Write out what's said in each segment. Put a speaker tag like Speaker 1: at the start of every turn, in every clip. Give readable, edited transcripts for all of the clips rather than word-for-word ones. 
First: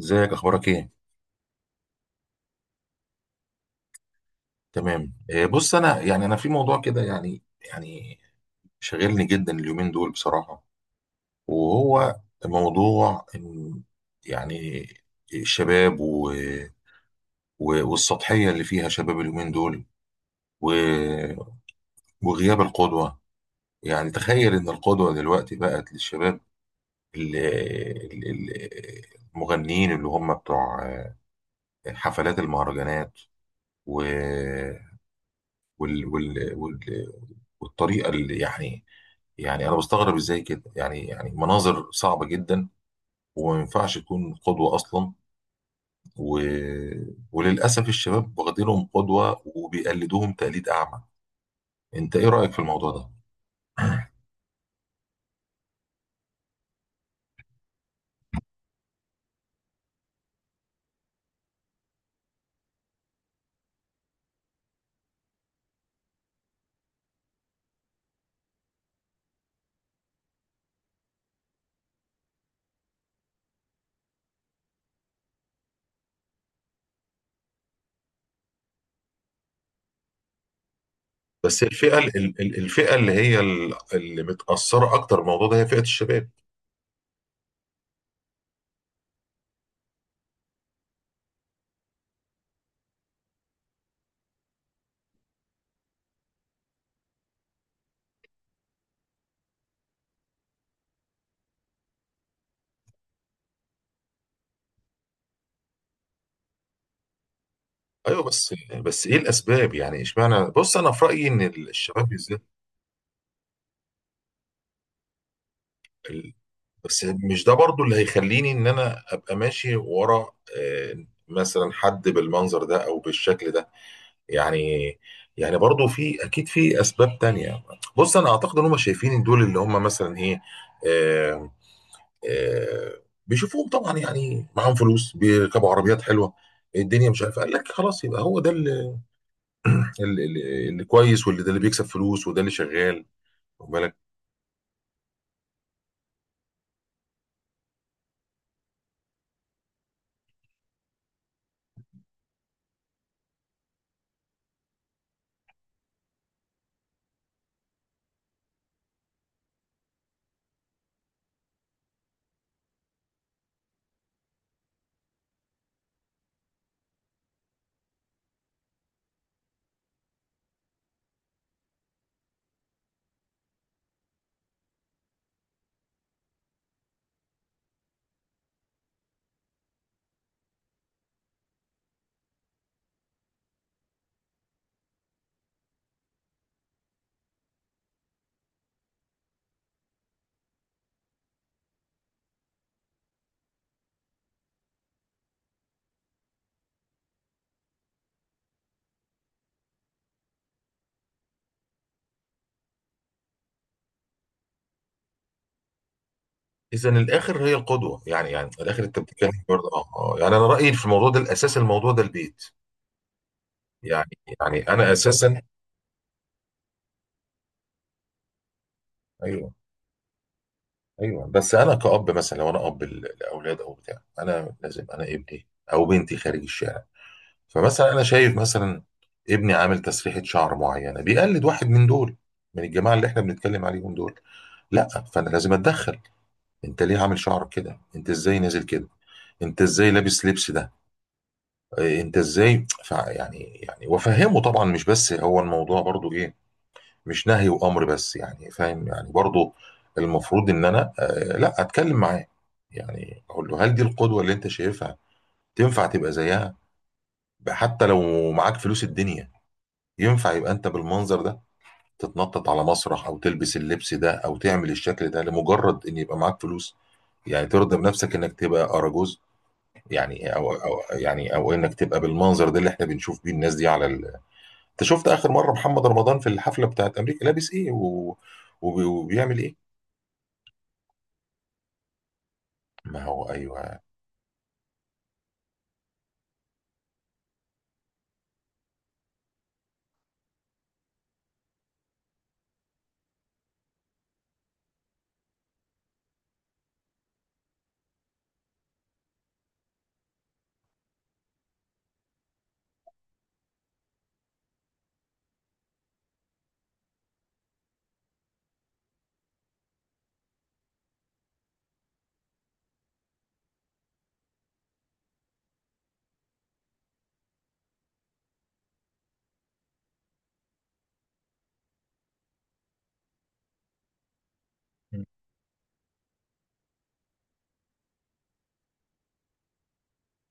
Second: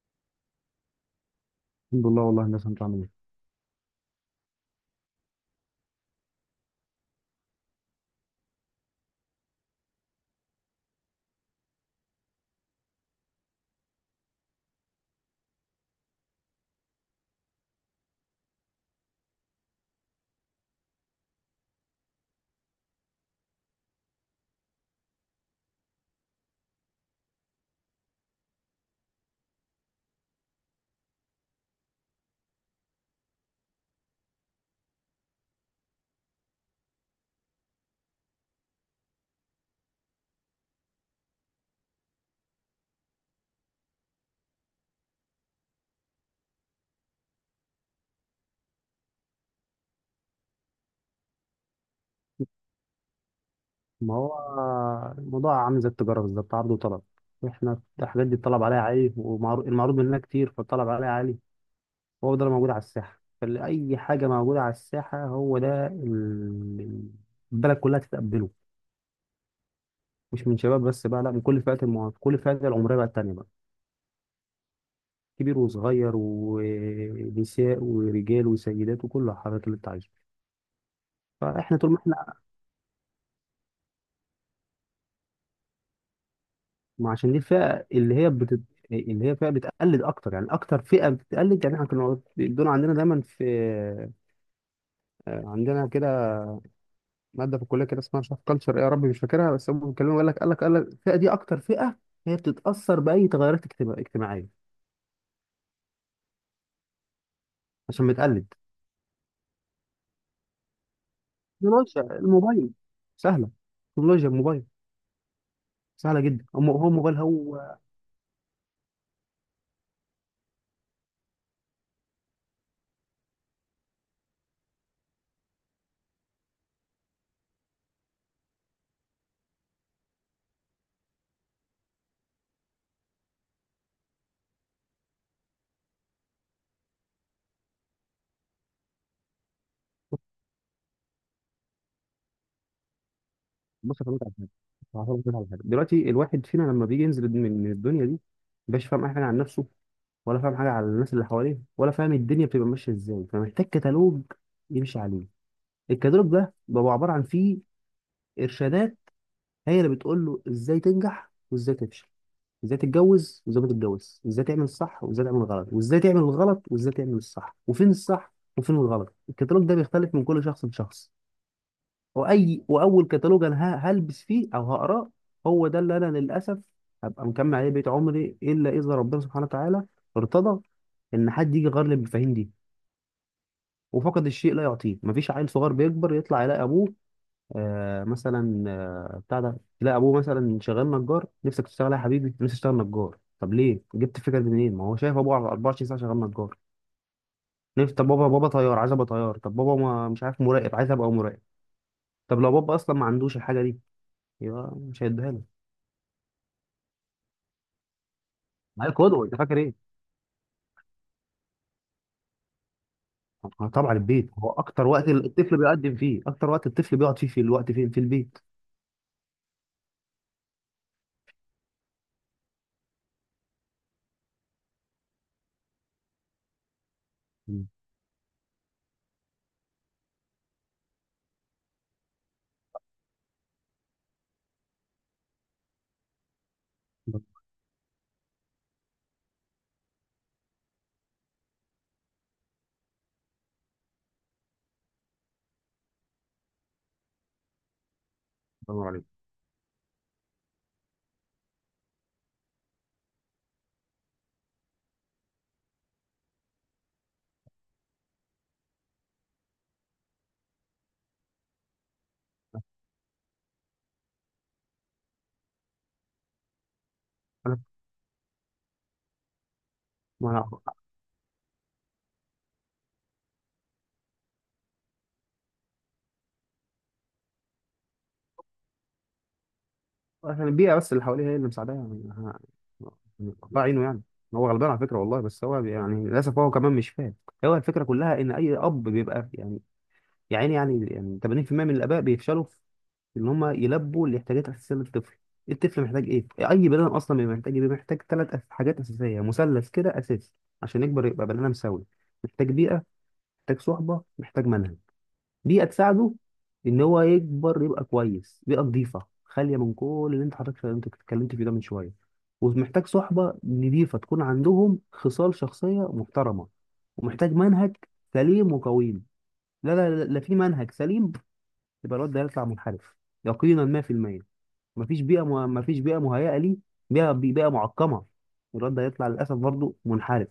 Speaker 1: ازيك؟ اخبارك ايه؟
Speaker 2: الحمد لله، والله الناس. انت عامل ايه؟
Speaker 1: تمام. بص، انا انا في موضوع كده، يعني شاغلني جدا اليومين دول بصراحة. وهو موضوع إن، يعني، الشباب والسطحية اللي فيها شباب اليومين دول و... وغياب القدوة. يعني تخيل ان القدوة دلوقتي بقت للشباب المغنيين اللي هم بتوع حفلات المهرجانات و... وال... وال... وال... والطريقه اللي يعني، يعني انا بستغرب ازاي كده، يعني مناظر صعبه جدا وما ينفعش تكون قدوه اصلا. و... وللاسف الشباب واخدينهم قدوه وبيقلدوهم تقليد اعمى. انت ايه رايك في الموضوع ده؟
Speaker 2: ما هو الموضوع عامل زي التجاره بالظبط، عرض وطلب. احنا الحاجات دي الطلب عليها عالي والمعروض منها كتير، فالطلب عليها عالي. هو ده اللي موجود على الساحه، فاي حاجه موجوده على الساحه هو ده البلد كلها تتقبله. مش من شباب بس بقى، لا، من كل فئات المواطن، كل فئات العمريه بقى التانيه بقى، كبير وصغير ونساء ورجال وسيدات وكل الحاجات اللي انت عايزها.
Speaker 1: بس
Speaker 2: فاحنا طول ما
Speaker 1: الفئه،
Speaker 2: احنا.
Speaker 1: الفئه اللي هي اللي متاثره اكتر بالموضوع ده هي فئه الشباب.
Speaker 2: ما عشان دي الفئة اللي هي اللي هي فئة بتقلد أكتر، يعني أكتر فئة بتقلد. يعني إحنا كنا دول عندنا دايما في، عندنا كده مادة في الكلية كده اسمها مش عارف كلتشر إيه، يا ربي مش فاكرها. بس هم بيتكلموا، يقول لك، قال لك الفئة دي أكتر فئة هي بتتأثر بأي تغيرات اجتماعية، عشان
Speaker 1: ايوه.
Speaker 2: بتقلد.
Speaker 1: بس ايه الاسباب؟ يعني اشمعنى؟ بص، انا في رايي ان
Speaker 2: تكنولوجيا
Speaker 1: الشباب بالذات،
Speaker 2: الموبايل سهلة تكنولوجيا الموبايل سهلة جدا، هو
Speaker 1: بس
Speaker 2: الموبايل
Speaker 1: مش ده
Speaker 2: هو.
Speaker 1: برضو اللي هيخليني ان انا ابقى ماشي ورا مثلا حد بالمنظر ده او بالشكل ده. يعني يعني برضو في اكيد في اسباب تانية. بص انا اعتقد ان هم شايفين إن دول اللي هم مثلا ايه. آه، آه، بيشوفوهم طبعا، يعني معاهم فلوس، بيركبوا عربيات حلوه. الدنيا مش عارف قال لك خلاص يبقى هو ده اللي كويس، واللي ده اللي بيكسب فلوس وده اللي شغال.
Speaker 2: بص أفهمك على حاجة، هفهمك على حاجة. دلوقتي الواحد فينا لما بيجي ينزل من الدنيا دي، مبقاش فاهم أي حاجة عن نفسه، ولا فاهم حاجه على الناس اللي حواليه، ولا فاهم الدنيا بتبقى ماشيه ازاي، فمحتاج كتالوج يمشي عليه. الكتالوج ده بيبقى عباره عن فيه ارشادات هي اللي بتقول له ازاي تنجح وازاي تفشل، ازاي تتجوز وازاي ما تتجوز، ازاي تعمل الصح وازاي تعمل الغلط، وازاي تعمل الغلط وازاي تعمل الصح، وفين الصح وفين الغلط. الكتالوج ده بيختلف من كل شخص لشخص. واول كتالوج انا هلبس فيه او هقراه، هو ده اللي انا للاسف هبقى مكمل عليه بقيت عمري، الا اذا ربنا سبحانه وتعالى ارتضى ان حد يجي يغير لي المفاهيم دي. وفقد الشيء لا يعطيه. مفيش عيل صغير بيكبر يطلع يلاقي ابوه، آه مثلا آه بتاع ده، يلاقي ابوه مثلا شغال نجار، نفسك تشتغل إيه يا حبيبي؟ نفسي اشتغل نجار. طب ليه؟ جبت الفكره دي منين؟ ما هو شايف ابوه على 24 ساعه شغال نجار. نفسي، طب بابا، بابا طيار، عايز ابقى طيار. طب بابا، ما، مش عارف، مراقب، عايز ابقى مراقب. طب لو بابا اصلا ما عندوش الحاجه دي، يبقى مش هيديها له.
Speaker 1: اذا الاخر هي القدوه، يعني الاخر
Speaker 2: عيل
Speaker 1: انت
Speaker 2: قدوه،
Speaker 1: بتتكلم
Speaker 2: انت فاكر
Speaker 1: برضه
Speaker 2: ايه؟
Speaker 1: يعني انا رايي في الموضوع ده، الاساس الموضوع ده البيت.
Speaker 2: طبعا
Speaker 1: يعني
Speaker 2: البيت هو
Speaker 1: يعني
Speaker 2: اكتر
Speaker 1: انا
Speaker 2: وقت
Speaker 1: اساسا.
Speaker 2: الطفل بيقدم فيه، اكتر وقت الطفل بيقعد فيه في الوقت فين؟ في البيت.
Speaker 1: ايوه، ايوه. بس انا كأب، مثلا لو انا اب لاولاد او بتاع، انا لازم، انا ابني او بنتي خارج الشارع.
Speaker 2: مم.
Speaker 1: فمثلا انا شايف مثلا ابني عامل تسريحه شعر معينه بيقلد واحد من دول، من الجماعه اللي احنا بنتكلم عليهم دول. لا، فانا لازم اتدخل. انت ليه عامل
Speaker 2: الله
Speaker 1: شعرك كده؟ انت ازاي نازل كده؟ انت ازاي لابس لبس ده؟ إيه، انت ازاي يعني وافهمه طبعا، مش بس هو الموضوع برضو ايه، مش نهي وامر بس، يعني فاهم
Speaker 2: ينور عليك.
Speaker 1: يعني برضو. المفروض ان انا لا، اتكلم معاه، يعني اقول له: هل دي القدوة اللي انت شايفها تنفع تبقى زيها؟ حتى لو معاك فلوس الدنيا، ينفع يبقى انت بالمنظر ده، تتنطط على مسرح او تلبس اللبس ده او تعمل الشكل ده لمجرد ان يبقى معاك فلوس؟ يعني
Speaker 2: انا
Speaker 1: ترضى بنفسك انك تبقى اراجوز؟
Speaker 2: ما
Speaker 1: يعني
Speaker 2: أنا
Speaker 1: او يعني او انك تبقى بالمنظر ده اللي احنا بنشوف بيه الناس دي على انت شفت اخر مره محمد رمضان في الحفله بتاعت امريكا لابس ايه وبيعمل ايه؟
Speaker 2: عشان البيئة بس اللي حواليه هي اللي مساعداه، يعني
Speaker 1: ما هو
Speaker 2: يعني الله
Speaker 1: ايوه.
Speaker 2: عينه يعني. هو غلبان على فكرة والله، بس هو يعني للأسف هو كمان مش فاهم. هو الفكرة كلها إن أي أب بيبقى يعني، يا عيني، يعني 80% من الآباء بيفشلوا في إن هم يلبوا الاحتياجات الأساسية للطفل. الطفل محتاج إيه؟ أي بني آدم أصلا بيبقى محتاج إيه؟ بيبقى محتاج ثلاث حاجات أساسية، مثلث كده أساسي عشان يكبر يبقى بني آدم سوي. محتاج بيئة، محتاج صحبة، محتاج منهج. دي هتساعده ان هو يكبر يبقى كويس. بيئه نظيفه خاليه من كل اللي انت حضرتك انت اتكلمت فيه ده من شويه، ومحتاج صحبه نظيفه تكون عندهم خصال شخصيه محترمه، ومحتاج منهج سليم وقويم. لا لا لا لا في منهج سليم، يبقى الواد ده هيطلع منحرف، يقينا 100%. مفيش بيئه مهيئه ليه، بيئه معقمه، الواد ده هيطلع للاسف برضه منحرف.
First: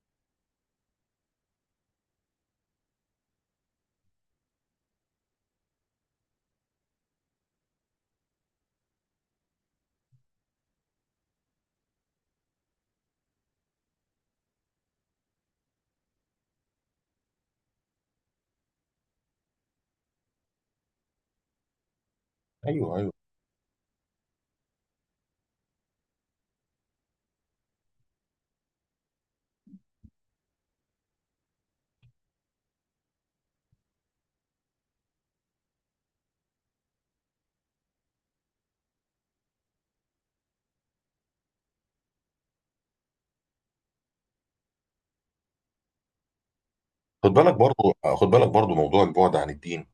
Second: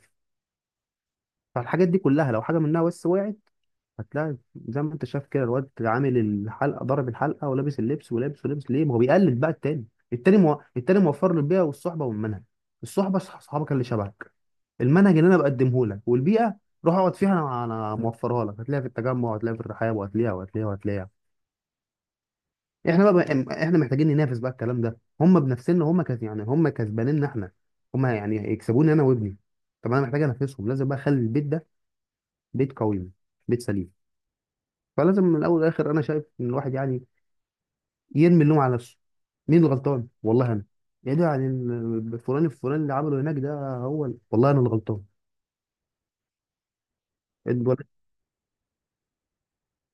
Speaker 2: فالحاجات دي كلها لو حاجه منها بس وقعت، هتلاقي زي ما انت شايف كده الواد عامل الحلقه، ضارب الحلقه ولابس اللبس ولابس ليه؟ ما هو بيقلد بقى التاني. التاني موفر له البيئه والصحبه والمنهج. الصحبه، صحابك اللي شبهك، المنهج اللي انا بقدمه لك، والبيئه روح اقعد فيها، انا موفرها لك. هتلاقيها في التجمع، وهتلاقيها في الرحاب، وهتلاقيها وهتلاقيها وهتلاقيها.
Speaker 1: ايوه، ايوه.
Speaker 2: احنا بقى، احنا محتاجين ننافس بقى الكلام ده، هم بنفسنا، هم يعني هم كسبانيننا احنا، هم يعني يكسبوني انا وابني. طب انا محتاج انافسهم، لازم بقى اخلي البيت ده بيت قوي، بيت سليم. فلازم من الاول والاخر انا شايف ان الواحد يعني يرمي اللوم على نفسه. مين الغلطان؟ والله انا. يا ده يعني فلان الفلان اللي عمله هناك ده، هو والله انا الغلطان.
Speaker 1: خد بالك
Speaker 2: الولد.
Speaker 1: برضو خد بالك برضو موضوع البعد عن الدين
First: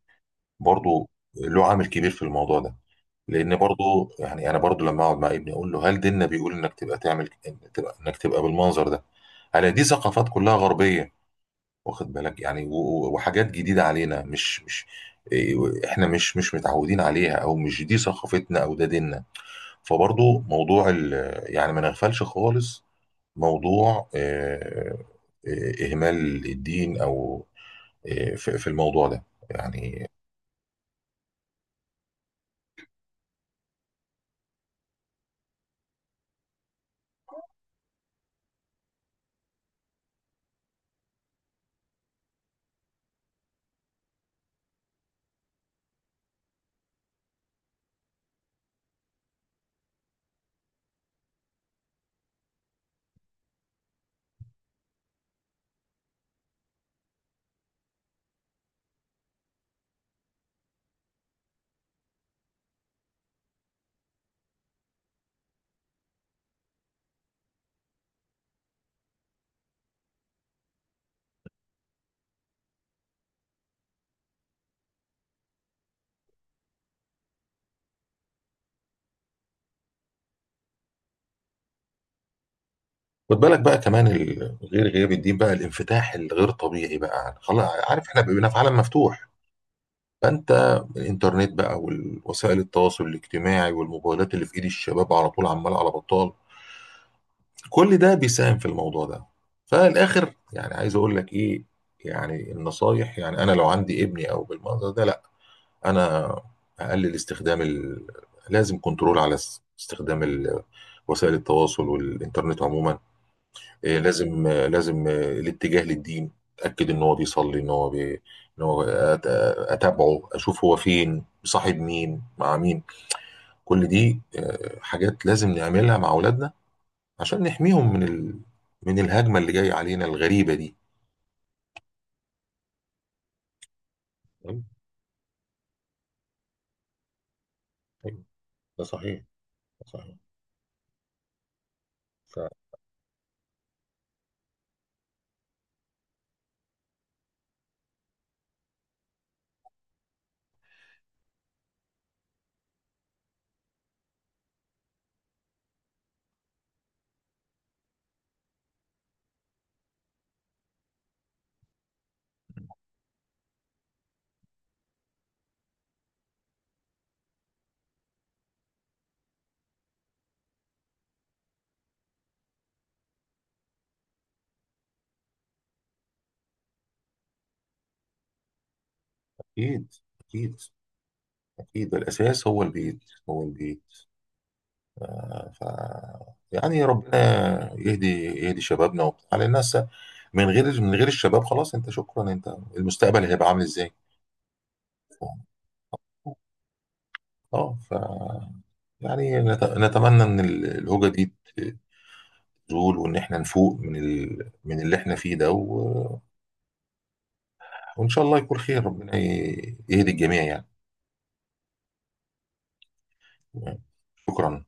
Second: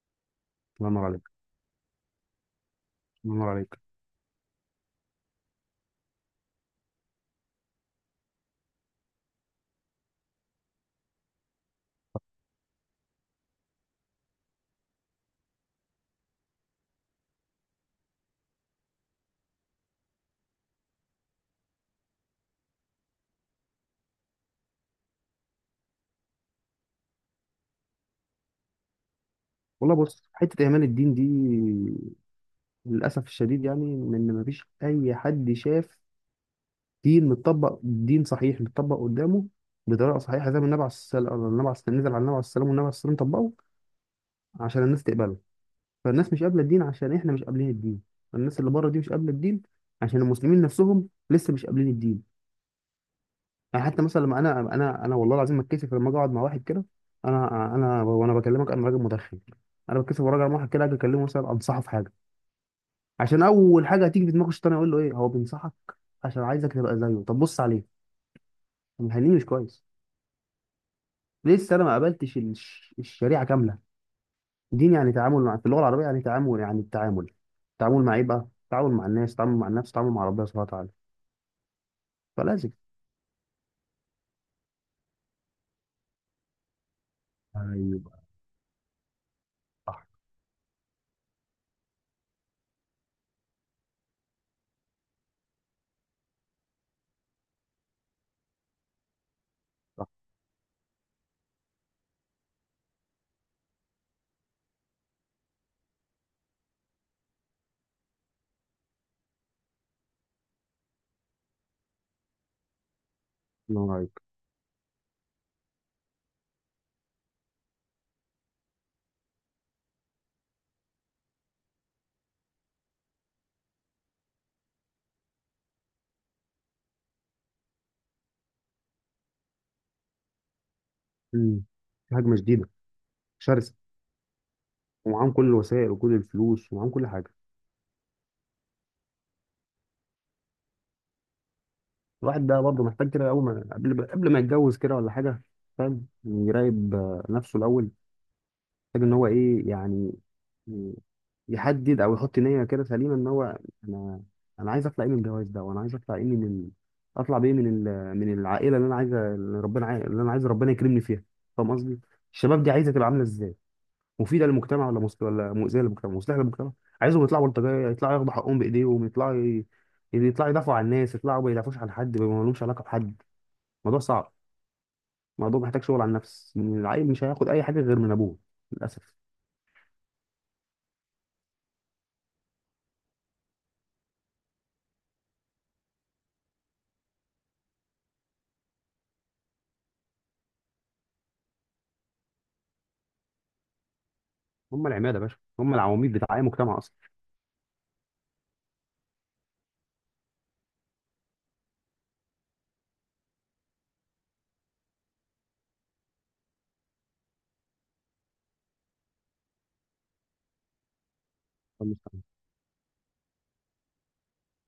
Speaker 2: الله ينور
Speaker 1: برضو
Speaker 2: عليك.
Speaker 1: له عامل كبير في الموضوع ده.
Speaker 2: الله ينور
Speaker 1: لان
Speaker 2: عليك.
Speaker 1: برضو يعني انا برضو لما اقعد مع ابني اقول له هل ديننا بيقول انك تبقى تعمل، تبقى انك تبقى بالمنظر ده؟ انا دي ثقافات كلها غربيه، واخد بالك يعني وحاجات جديده علينا، مش إيه، احنا مش متعودين عليها او مش دي ثقافتنا او ده ديننا. فبرضه موضوع يعني ما نغفلش خالص. موضوع إهمال الدين أو في الموضوع ده
Speaker 2: والله،
Speaker 1: يعني.
Speaker 2: بص، حته ايمان الدين دي للاسف الشديد، يعني ان مفيش اي حد شاف دين متطبق، دين صحيح متطبق قدامه بطريقه صحيحه زي ما النبي عليه الصلاه نزل على النبي عليه السلام، والنبي عليه السلام طبقه عشان الناس تقبله. فالناس مش قابله الدين عشان احنا مش قابلين الدين، الناس اللي بره دي مش قابله الدين عشان المسلمين نفسهم لسه مش قابلين الدين. يعني حتى مثلا لما انا، انا والله العظيم ما اتكسف لما اجي اقعد مع واحد كده. انا، وانا بكلمك انا راجل مدخن، انا بتكسف وانا راجع مع واحد كده اجي اكلمه مثلا انصحه في حاجه. عشان اول حاجه هتيجي في دماغه الشيطان يقول له: ايه هو بينصحك عشان عايزك تبقى زيه، طب بص عليه، طب مخليه مش كويس، لسه انا ما قابلتش الشريعه كامله. دين يعني تعامل، مع في اللغه العربيه يعني تعامل، يعني التعامل. تعامل مع ايه بقى؟ تعامل مع الناس، تعامل مع النفس، تعامل مع ربنا سبحانه وتعالى. فلازم.
Speaker 1: خد بالك بقى كمان غير غياب الدين، بقى الانفتاح الغير طبيعي بقى، خلاص
Speaker 2: ايوه،
Speaker 1: عارف احنا بقينا في عالم مفتوح.
Speaker 2: صح،
Speaker 1: فانت، الانترنت بقى والوسائل التواصل الاجتماعي والموبايلات اللي في ايد الشباب على طول عمال على بطال، كل ده بيساهم في الموضوع ده.
Speaker 2: صح.
Speaker 1: فالاخر يعني عايز اقول لك ايه؟ يعني النصايح، يعني انا لو عندي ابني او بالمنظر ده، لا، انا اقلل استخدام لازم كنترول على استخدام وسائل التواصل والانترنت عموما.
Speaker 2: الله
Speaker 1: إيه
Speaker 2: يبارك.
Speaker 1: لازم، لازم الاتجاه للدين. اتاكد ان هو بيصلي، ان هو بي... ان هو أت... اتابعه اشوف هو فين، صاحب مين، مع مين. كل دي حاجات لازم نعملها مع اولادنا عشان نحميهم من من الهجمة اللي جاية علينا الغريبة دي.
Speaker 2: مم. في هجمه شديده شرسه،
Speaker 1: تمام؟
Speaker 2: ومعاهم كل الوسائل وكل الفلوس، ومعاهم كل حاجه.
Speaker 1: أيوة، ده صحيح. ده صحيح.
Speaker 2: الواحد ده برضه محتاج كده اول ما قبل ما يتجوز كده ولا حاجه، فاهم، يراقب نفسه الاول. محتاج ان هو ايه يعني، ي- يحدد او يحط نيه كده سليمه ان هو، انا، عايز اطلع ايه من الجواز ده، وانا عايز اطلع ايه من اطلع بايه من من العائله اللي انا عايزه، اللي ربنا اللي انا عايز ربنا يكرمني فيها، فاهم قصدي. الشباب دي عايزه تبقى عامله ازاي؟ مفيده للمجتمع، ولا ولا مؤذيه للمجتمع، مصلحه للمجتمع؟ عايزهم يطلعوا بلطجيه، يطلعوا ياخدوا حقهم بايديهم، يطلعوا، يطلعوا يدافعوا عن الناس، يطلعوا ما يدافعوش عن حد، ما لهمش علاقه بحد. الموضوع صعب، الموضوع محتاج شغل على النفس. العيل مش هياخد اي حاجه غير من ابوه للاسف.
Speaker 1: فأكيد، أكيد، أكيد الأساس هو البيت، هو البيت. ف... ف... يعني ربنا يهدي شبابنا وبتاع على الناس. من غير الشباب خلاص، أنت شكرا، أنت المستقبل هيبقى عامل إزاي؟
Speaker 2: هم العماده
Speaker 1: ف...
Speaker 2: يا باشا، هم العواميد بتاع اي مجتمع
Speaker 1: اه ف يعني نتمنى ان الهوجه دي ت- تزول وان احنا نفوق من من اللي احنا فيه ده. وإن شاء الله يكون خير، ربنا يهدي الجميع يعني.
Speaker 2: اصلا.
Speaker 1: شكرا.